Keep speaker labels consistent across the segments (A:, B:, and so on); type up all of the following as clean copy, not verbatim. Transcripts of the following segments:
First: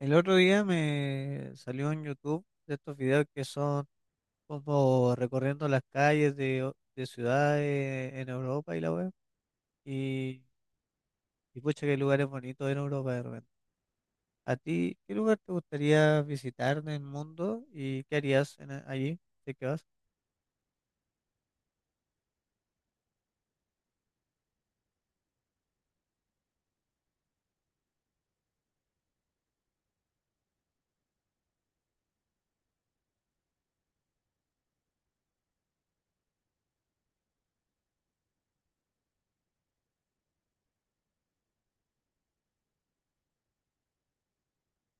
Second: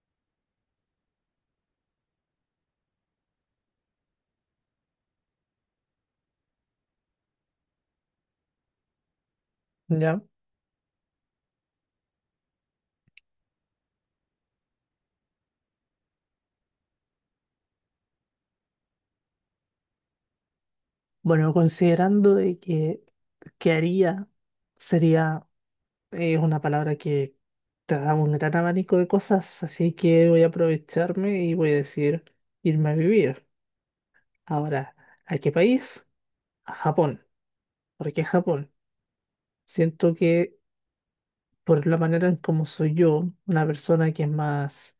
A: El otro día me salió en YouTube de estos videos que son como recorriendo las calles de ciudades en Europa y la web.
B: Ya.
A: Y, y pucha, qué lugares bonitos en Europa de repente. ¿A ti qué lugar te gustaría visitar del mundo y qué harías en allí? ¿De qué vas?
B: Bueno, considerando de que haría sería es una palabra que te da un gran abanico de cosas, así que voy a aprovecharme y voy a decir irme a vivir. Ahora, ¿a qué país? A Japón. ¿Por qué Japón? Siento que por la manera en cómo soy yo, una persona que es más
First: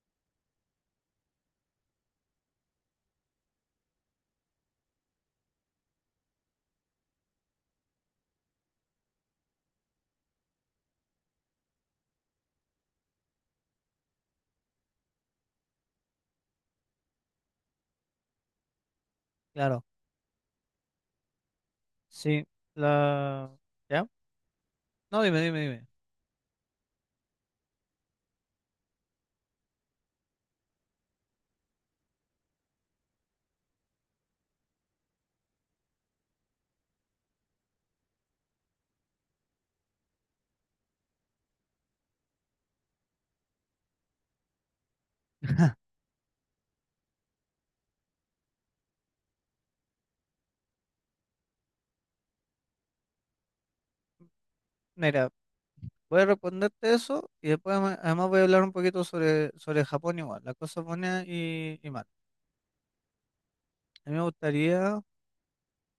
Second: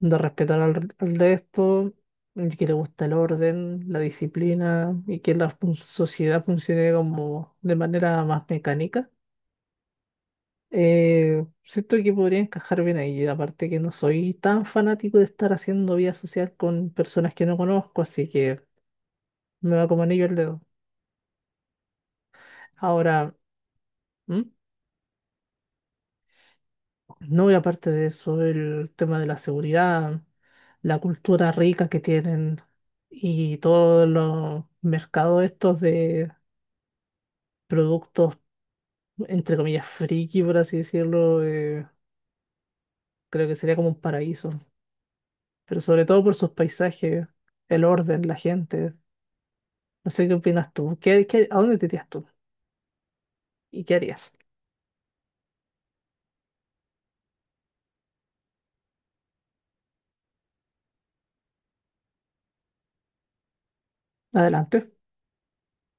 B: de respetar al resto, y que le gusta el orden, la disciplina y que la sociedad funcione como de manera más mecánica. Siento que podría encajar bien ahí, aparte que no soy tan fanático de estar haciendo vida social con personas que no conozco, así que me
A: Claro,
B: va como anillo el dedo.
A: sí.
B: Ahora,
A: La... ¿Ya?
B: ¿Mm?
A: No, dime, dime, dime.
B: No, y aparte de eso, el tema de la seguridad, la cultura rica que tienen y todos los mercados estos de productos, entre comillas, friki, por así decirlo, creo que sería como un paraíso, pero sobre todo por sus paisajes, el orden, la gente. No sé qué opinas tú. ¿A dónde te irías tú? ¿Y qué harías?
A: Mira, voy a responderte eso y después además voy a hablar un poquito sobre, Japón igual, las cosas buenas y malas. A mí me
B: Adelante.
A: gustaría.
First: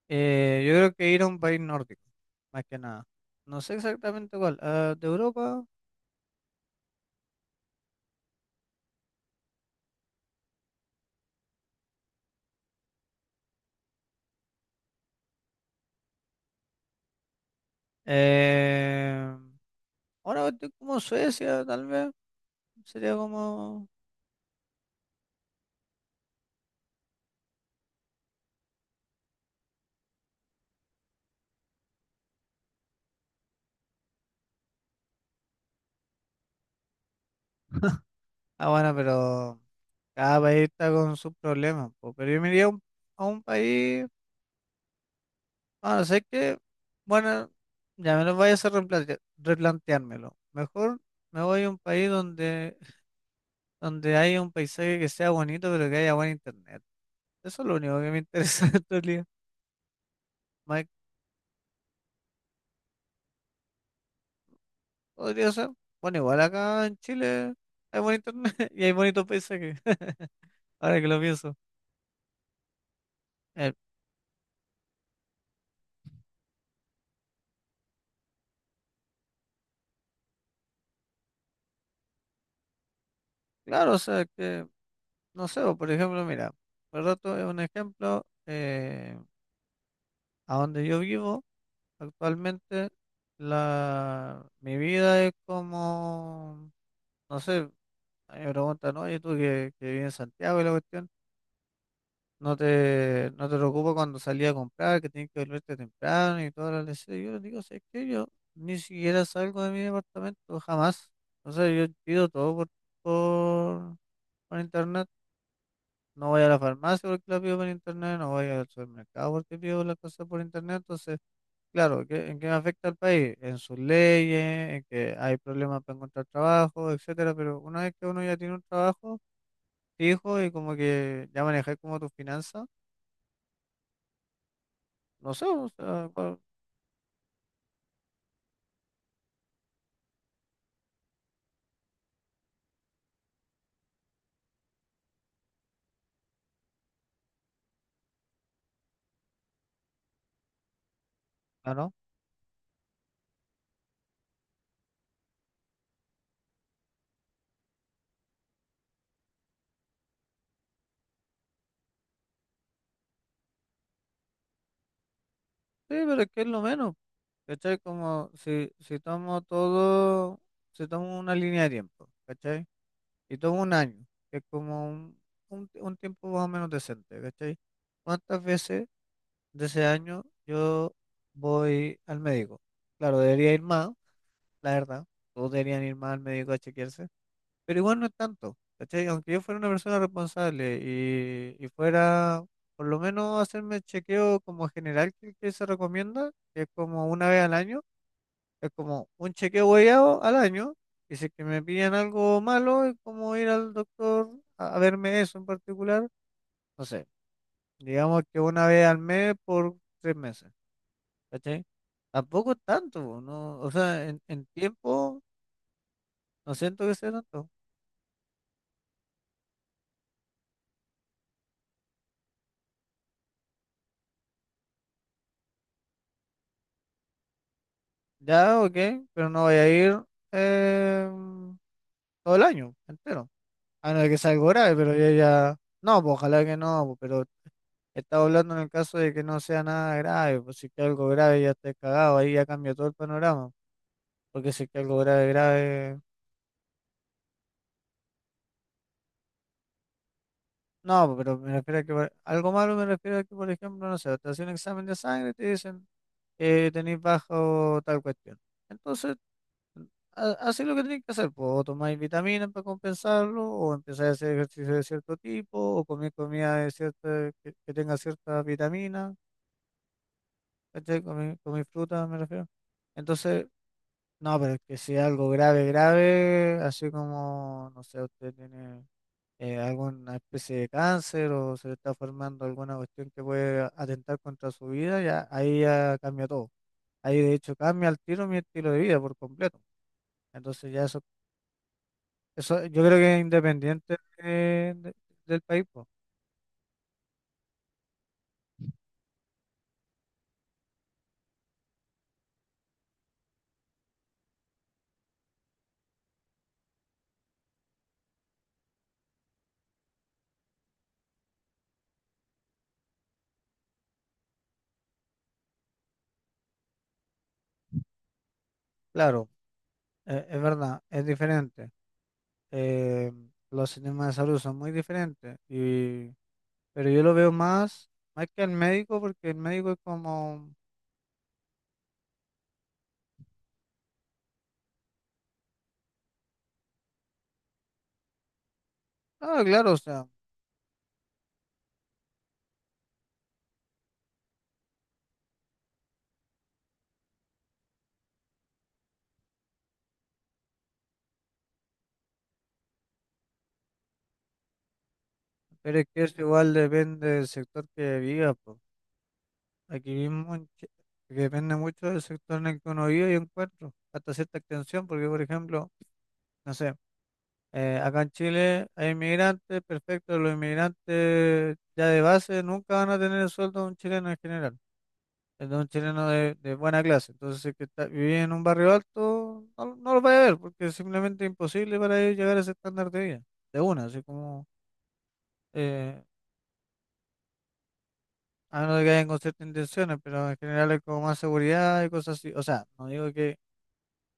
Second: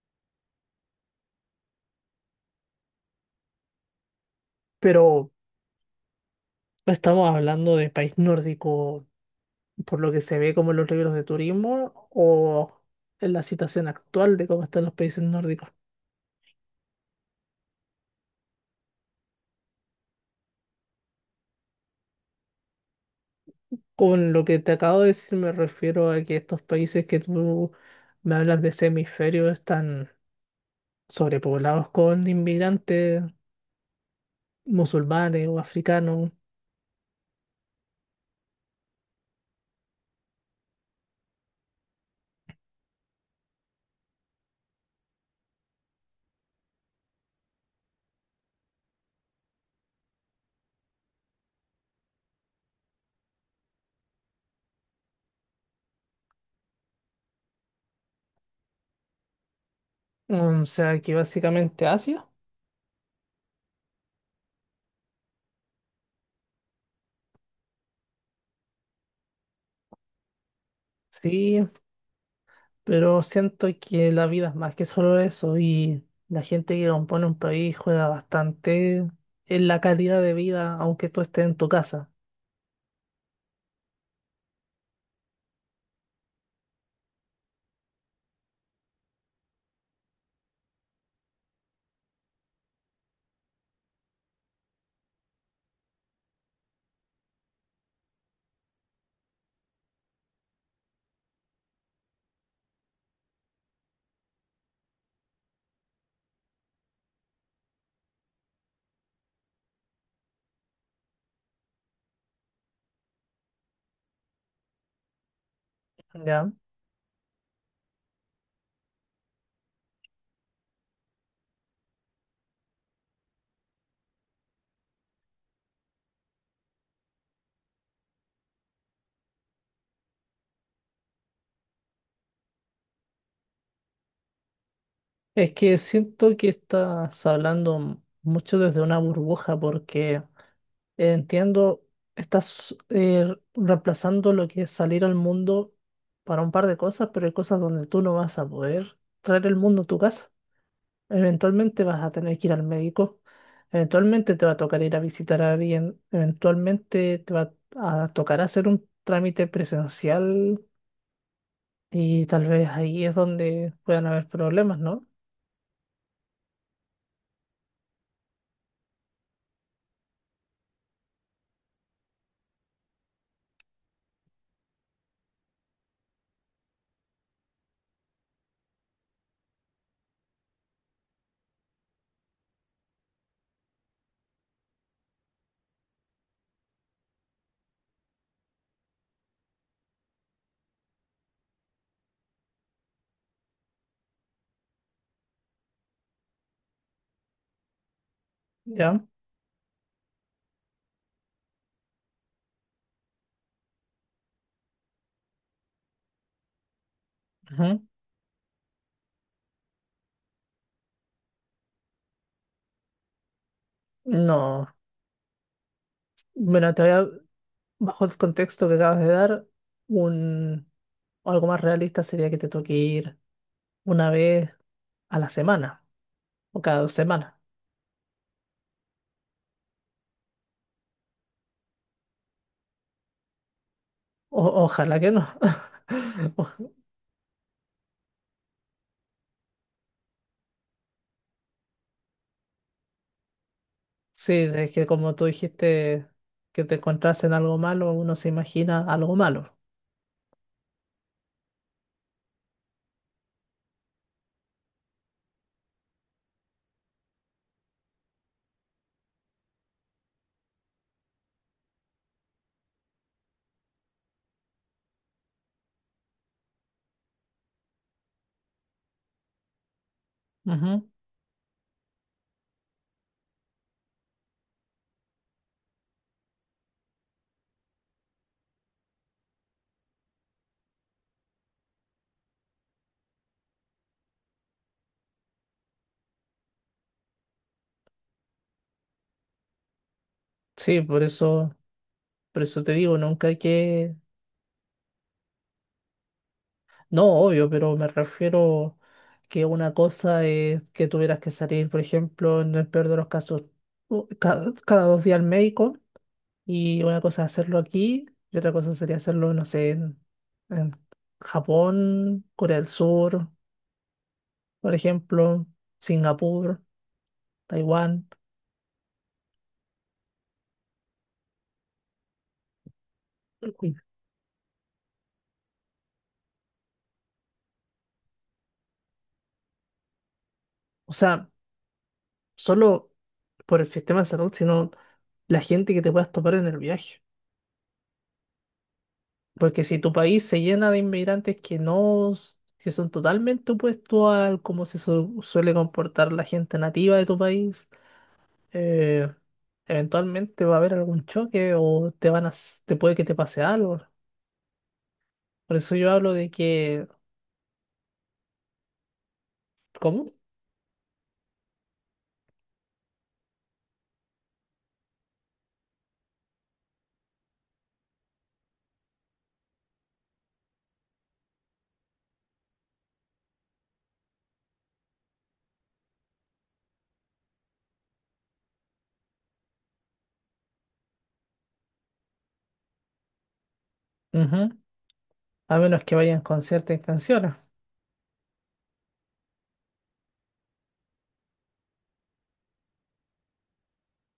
A: Yo creo que ir a un país nórdico, más que nada. No sé exactamente cuál, de
B: Pero
A: Europa.
B: estamos hablando de país nórdico, por lo que se ve como en los libros de turismo, o en la situación actual de cómo están los países nórdicos.
A: Eh, Ahora estoy como Suecia, tal vez. Sería como...
B: Con lo que te acabo de decir, me refiero a que estos países que tú me hablas de ese hemisferio están sobrepoblados con inmigrantes musulmanes o africanos.
A: Ah, bueno, pero cada país está con sus problemas, po. Pero yo me iría a un, país... Bueno, sé que... Bueno, ya me lo voy a hacer replanteármelo. Mejor me voy a un país donde, haya un paisaje que sea bonito, pero que haya buen internet. Eso es lo único que me interesa en realidad.
B: O sea, que básicamente Asia.
A: Podría ser. Bueno, igual acá en Chile hay buen internet y hay bonitos paisajes. Ahora que lo pienso.
B: Sí, pero siento
A: Eh,
B: que la vida es más que solo eso y la gente que compone un país juega bastante en la calidad de vida, aunque tú estés en tu casa.
A: claro, o sea que, no sé, o por ejemplo, mira, por rato es un ejemplo, a donde yo vivo actualmente, mi vida es como, no sé, a mí me preguntan, oye, tú que vives en Santiago y la cuestión. No te preocupes cuando salí a comprar, que tienes que volverte temprano y todas las leches. Yo le digo, ¿sabes qué? Yo ni siquiera salgo de mi departamento, jamás. O sea, yo pido todo por, por internet. No voy a
B: ¿Ya?
A: la farmacia porque la pido por internet, no voy al supermercado porque pido las cosas por internet. Entonces, claro, ¿en qué me afecta al país? En sus leyes, en que hay problemas para encontrar trabajo, etcétera. Pero una vez que uno ya tiene un trabajo fijo y como que ya manejáis como tus finanzas, no sé,
B: Es
A: o
B: que
A: sea...
B: siento que estás hablando mucho desde una burbuja porque entiendo, estás reemplazando lo que es salir al mundo para un par de cosas, pero hay cosas donde tú no vas a poder traer el mundo a tu casa.
A: Ah,
B: Eventualmente
A: ¿no?
B: vas a tener que ir al médico, eventualmente te va a tocar ir a visitar a alguien, eventualmente te va a tocar hacer un trámite presencial y tal vez ahí es donde puedan haber problemas, ¿no?
A: Sí, pero es que es lo menos, ¿cachai? Como si tomo todo, si tomo una línea de tiempo, ¿cachai? Y tomo un año, que es como un tiempo más o menos decente, ¿cachai? ¿Cuántas veces de ese año yo voy al médico? Claro, debería ir más, la verdad, todos deberían ir más al médico a chequearse. Pero igual no es tanto, ¿cachai? Aunque yo fuera una persona responsable y fuera por lo menos hacerme el chequeo como general que se recomienda, que es como una vez al año, es
B: ¿Ya?
A: como un chequeo guiado al año, y si es que me pillan algo malo, es como ir al doctor a verme eso en particular, no sé,
B: Ujú.
A: digamos que una vez al mes por 3 meses, ¿cachai? Tampoco es tanto, no, o sea, en,
B: No.
A: tiempo no
B: Bueno,
A: siento que sea tanto.
B: bajo el contexto que acabas de dar, un, algo más realista sería que te toque ir una vez a la semana o cada dos semanas.
A: Ya, ok, pero no voy a ir eh, todo el año entero. A no ser que sea algo
B: O-
A: grave, pero
B: ojalá
A: ya,
B: que no.
A: ya. No, pues ojalá que no, pues, pero estaba hablando en el caso de que no sea nada grave, pues si es que algo grave ya estés cagado, ahí ya cambia todo el panorama.
B: Sí,
A: Porque si es
B: es
A: que
B: que
A: algo
B: como tú
A: grave, grave.
B: dijiste que te encontraste en algo malo, uno se imagina algo malo.
A: No, pues, pero me refiero a que algo malo me refiero a que, por ejemplo, no sé, te hacen un examen de sangre y te dicen que tenés bajo tal cuestión. Entonces hacéis lo que tenéis que hacer, pues, o tomáis vitaminas para compensarlo, o empezáis a hacer ejercicio de cierto tipo, o comer comida de cierta, que tenga cierta vitamina,
B: Ujú.
A: ¿cachai? Comí fruta, me refiero. Entonces, no, pero es que si es algo grave, grave, así como, no sé, usted tiene alguna especie de cáncer o se le está formando alguna cuestión que puede atentar contra su vida, ya ahí ya cambia todo. Ahí de hecho cambia el tiro mi estilo de vida por completo. Entonces
B: Sí,
A: ya es...
B: por eso
A: Eso,
B: te
A: yo creo
B: digo,
A: que es
B: nunca hay que,
A: independiente del país, pues.
B: no, obvio, pero me refiero que una cosa es que tuvieras que salir, por ejemplo, en el peor de los casos, cada dos días al médico, y una cosa es hacerlo aquí, y otra cosa sería hacerlo, no sé, en Japón, Corea del Sur, por ejemplo, Singapur, Taiwán.
A: Claro, es verdad, es diferente. Eh, los
B: Ujú.
A: sistemas de salud son muy diferentes, y pero yo lo veo más, que el médico, porque el médico es como,
B: O sea, solo por el sistema de salud, sino la gente que te puedas topar en el viaje. Porque
A: claro, o
B: si tu
A: sea,
B: país se llena de inmigrantes que no, que son totalmente opuestos al cómo se suele comportar la gente nativa de tu país, eh, eventualmente va a haber algún choque o te van a, s- te puede que te pase algo. Por eso
A: pero es
B: yo
A: que
B: hablo
A: eso
B: de
A: igual
B: que,
A: depende del sector que viva, pues. Aquí
B: ¿cómo?
A: mismo en Chi-, depende mucho del sector en el que uno vive y encuentro, hasta cierta extensión, porque por ejemplo, no sé. Acá en Chile hay inmigrantes, perfecto, los inmigrantes ya de base nunca van a tener el sueldo de un chileno en general, el de un chileno de buena clase. Entonces, si es que está, viví en un barrio alto, no, no lo vaya a ver, porque es simplemente imposible para ellos llegar a ese estándar de vida, de una, así como,
B: Ujú. A menos que
A: eh,
B: vayan con cierta intención.
A: a menos de que hayan con ciertas intenciones, pero en general hay como más seguridad y cosas así. O sea, no digo que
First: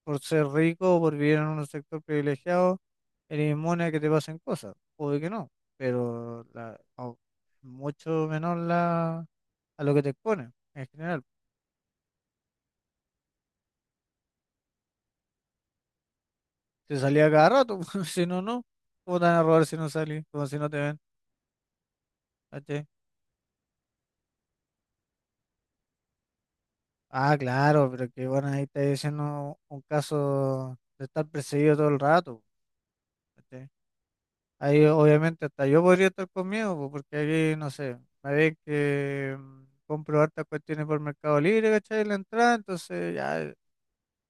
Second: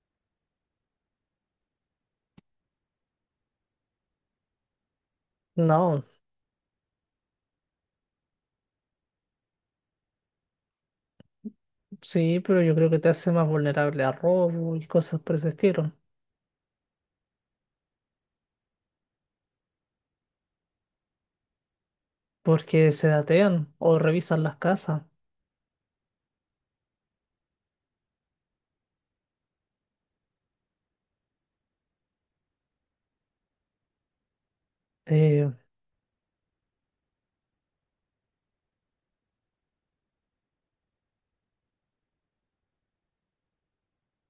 A: por ser rico o por vivir en un sector privilegiado eres inmune a que te pasen cosas, puede que no,
B: No,
A: pero mucho menor la, a lo que te exponen en general.
B: sí, pero yo creo que te hace más vulnerable a robo y cosas por ese estilo.
A: Te salía cada rato, si no, no. ¿Cómo te van a robar si no salís? Como si no te ven, ¿cachai?
B: Porque se datean o revisan las casas.
A: Ah, claro, pero que bueno, ahí está diciendo un caso de estar perseguido todo el rato, ¿cachai? Ahí obviamente
B: Eh,
A: hasta yo podría estar conmigo, po, porque aquí, no sé, me ven que mm, compro hartas cuestiones por Mercado Libre, ¿cachai? La entrada, entonces ya.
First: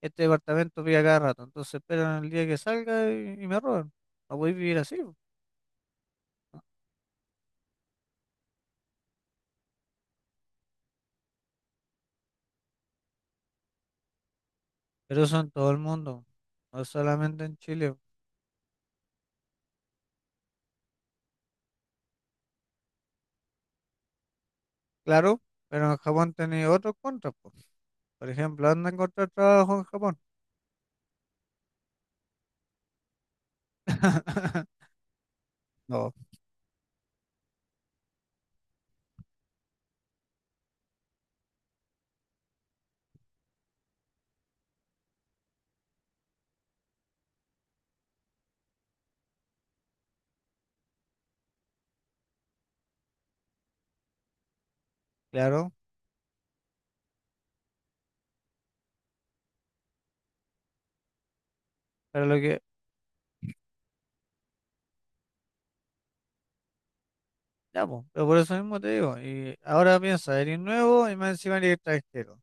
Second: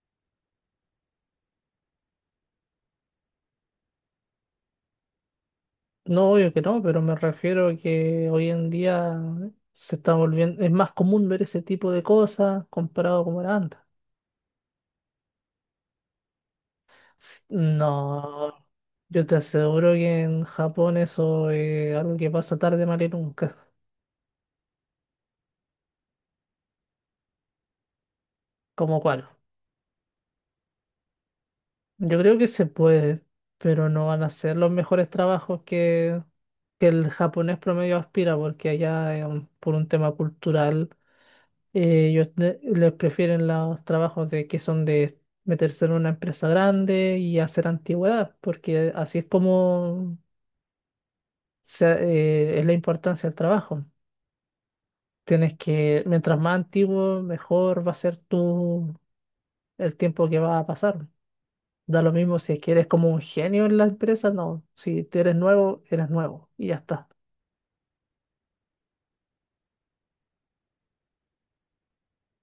A: Este departamento pide a cada rato, entonces esperan el día que salga y me roban. No voy a vivir así, po.
B: no, obvio
A: ¿No?
B: que no, pero me refiero a que hoy en día se está volviendo, es más común ver ese tipo de cosas comparado como era antes.
A: Pero eso en todo el mundo, no solamente en Chile.
B: No, yo te aseguro que en Japón eso es algo que pasa tarde, mal y nunca.
A: Claro, pero en Japón tenéis otros contras, po. Por ejemplo, anda a
B: ¿Como cuál?
A: encontrar trabajo en Japón.
B: Yo creo que se puede, pero no van a ser los mejores
A: No,
B: que el japonés promedio aspira, porque allá, por un tema cultural. Ellos les prefieren los trabajos de que son de meterse en una empresa grande y hacer antigüedad, porque así es como se- es la importancia del trabajo. Tienes
A: claro,
B: que, mientras más antiguo, mejor va a ser el tiempo que va a pasar. Da lo
A: pero lo
B: mismo si es
A: que,
B: que eres como un genio en la empresa, no. Si te eres nuevo y ya está.
A: ya, po, pero por eso mismo te digo, y ahora piensa, eres nuevo y más encima eres extranjero.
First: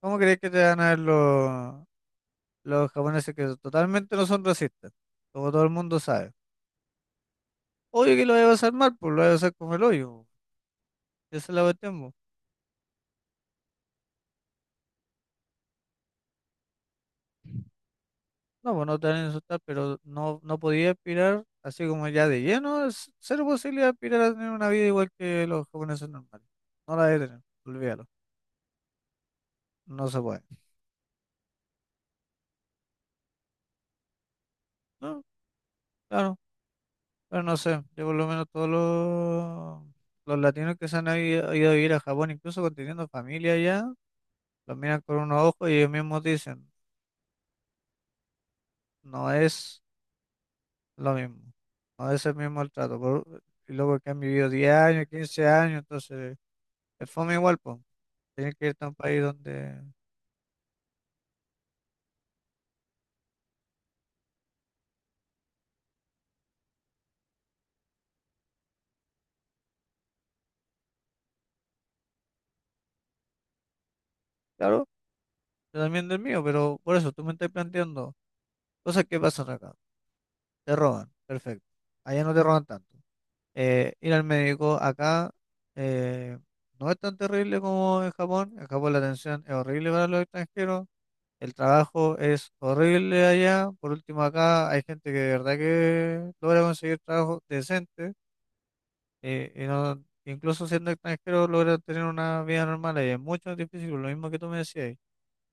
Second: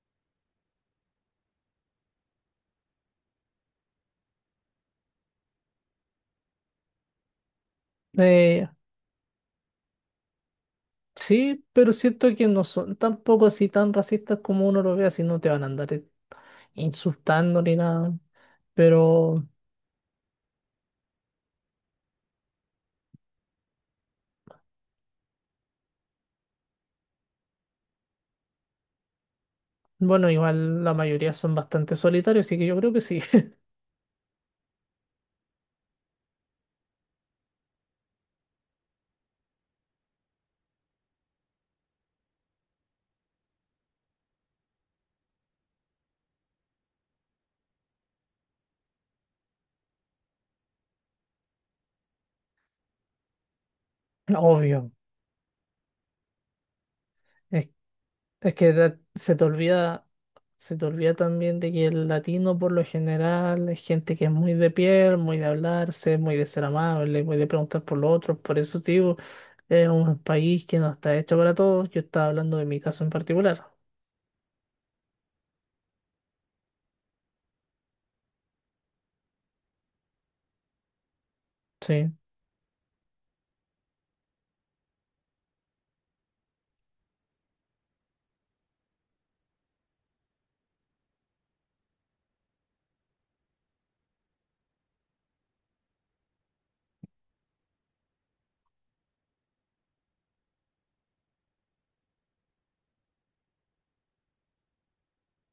A: ¿Cómo crees que te van a ver los japoneses que totalmente no son racistas? Como todo el mundo sabe. Obvio que lo voy a
B: Eh,
A: pasar mal, pues lo voy a pasar como el hoyo. Esa es la
B: sí, pero
A: cuestión, po.
B: siento que no son tampoco así tan racistas como uno lo vea, si no te van a andar insultando ni nada.
A: No, pues no te van a
B: Pero
A: insultar, pero no, no podía aspirar así como ya de lleno. Es cero posibilidad de aspirar a tener una vida igual que los japoneses normales. No la debe tener, olvídalo. No se
B: bueno,
A: puede.
B: igual la mayoría son bastante solitarios, así que yo creo que sí.
A: No, claro, pero no sé. Yo por lo menos todos los latinos que se han ido a vivir a Japón, incluso con teniendo familia allá, los miran con unos ojos y ellos mismos dicen, no es lo mismo. No es el mismo el trato, por- y luego que han vivido 10
B: Obvio.
A: años, 15 años, entonces... Es fome igual,
B: Es,
A: pues. Tienes
B: es
A: que
B: que
A: irte a un país donde...
B: se te olvida también de que el latino por lo general es gente que es muy de piel, muy de hablarse, muy de ser amable, muy de preguntar por los otros. Por eso, tío, es un país que no está hecho para todos. Yo estaba hablando de mi caso en particular.
A: Claro, yo también del mío, pero por eso tú me estás planteando cosas que pasan acá. Te roban, perfecto.
B: Sí.
A: Allá no te roban tanto. Ir al médico acá eh, no es tan terrible como en Japón. En Japón la atención es horrible para los extranjeros. El trabajo es horrible allá. Por último, acá hay gente que de verdad que logra conseguir trabajo decente, y no, incluso siendo extranjero logra tener una vida normal allá. Es mucho más difícil, lo mismo que tú me decías.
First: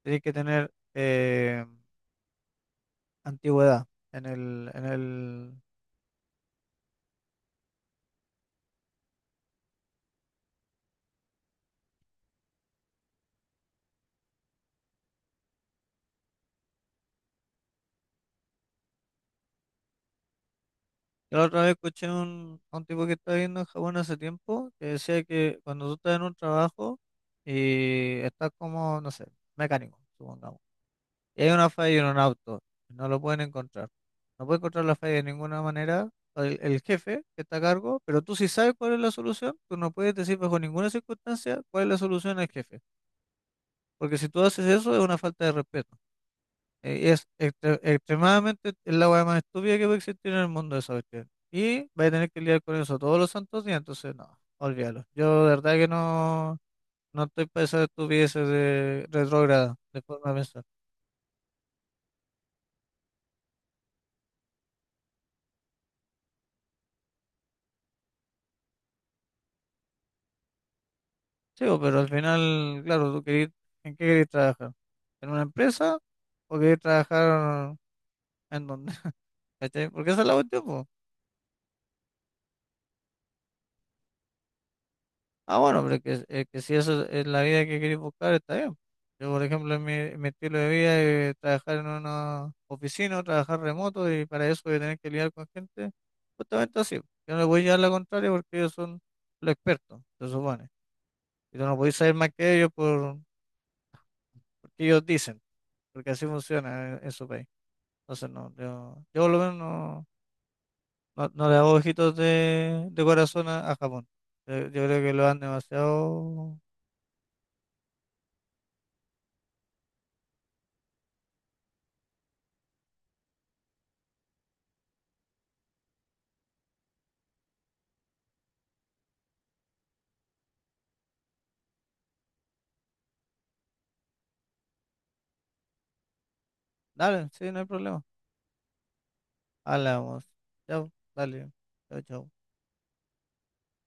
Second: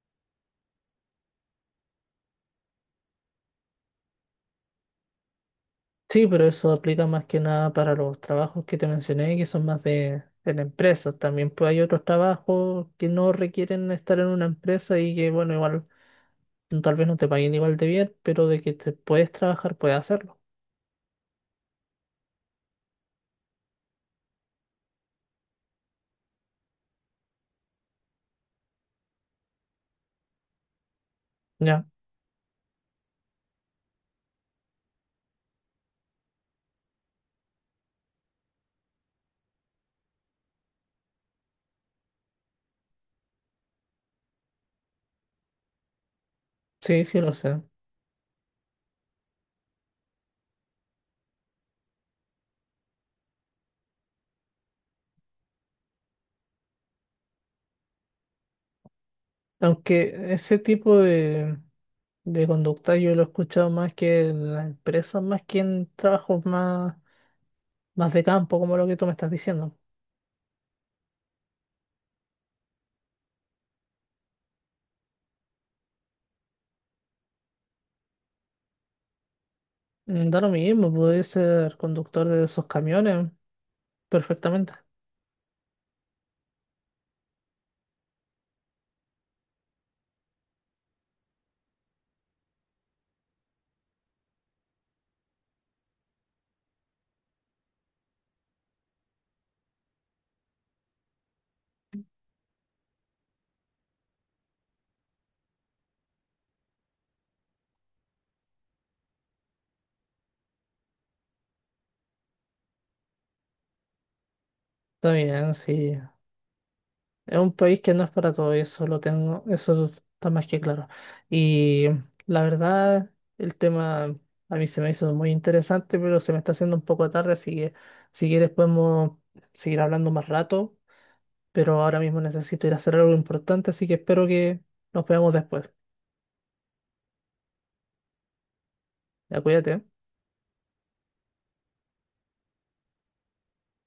A: Tienes que tener antigüedad en el...
B: Sí, pero eso aplica más que nada para los trabajos que te mencioné, que son más de la empresa. También pues, hay otros trabajos que no requieren estar en una empresa y que, bueno, igual no, tal vez no te paguen igual de bien, pero de que te puedes trabajar, puedes hacerlo.
A: Yo la otra vez escuché un, a un tipo que estaba viendo en Japón hace tiempo que decía que cuando tú estás en un trabajo y estás como, no sé, mecánico, supongamos, y hay una
B: Ya,
A: falla en un auto, no lo pueden encontrar. No puede encontrar la falla de ninguna manera el jefe que está a cargo, pero tú sí sabes cuál es la solución, tú no puedes decir bajo ninguna circunstancia cuál es la solución al jefe, porque si tú haces eso es una falta de respeto.
B: sí, sí
A: Es
B: lo sé.
A: extremadamente es la weá más estúpida que puede existir en el mundo esa cuestión. Y vais a tener que lidiar con eso todos los santos días, entonces no, olvídalo. Yo de verdad que no, no estoy para esas estupideces de retrógrada, de
B: Aunque
A: forma de
B: ese
A: pensar.
B: tipo de conducta yo lo he escuchado más que en las empresas, más que en trabajos más de campo, como lo que tú me estás diciendo.
A: Sí, bo, pero al final, claro, tú querís, ¿en qué querés trabajar? ¿En una empresa o querés trabajar en dónde? ¿Cachai? Porque esa es
B: Mm,
A: la
B: da lo
A: cuestión, po.
B: mismo, puedes ser conductor de esos camiones perfectamente.
A: Ah, bueno, pero es que si eso es la vida que queréis buscar, está bien. Yo, por ejemplo, en mi estilo de vida es trabajar en una oficina, o trabajar remoto y para eso voy a tener que lidiar con gente. Justamente así. Yo no le voy a llevar la contraria porque ellos son los expertos, se supone. Y tú no podéis saber más que ellos porque ellos dicen, porque así funciona en, su país. Entonces, no, yo por lo menos no le hago ojitos de corazón a Japón. Yo creo
B: Está
A: que lo han
B: bien, sí.
A: demasiado...
B: Es un país que no es para todo, y eso lo tengo, eso está más que claro. Y la verdad, el tema a mí se me hizo muy interesante, pero se me está haciendo un poco tarde, así que si quieres podemos seguir hablando más rato, pero ahora mismo necesito ir a hacer algo importante, así que espero que nos veamos después.
A: Dale, sí, no hay problema.
B: Ya, cuídate.
A: Hablamos. Chao, dale. Chao, chao.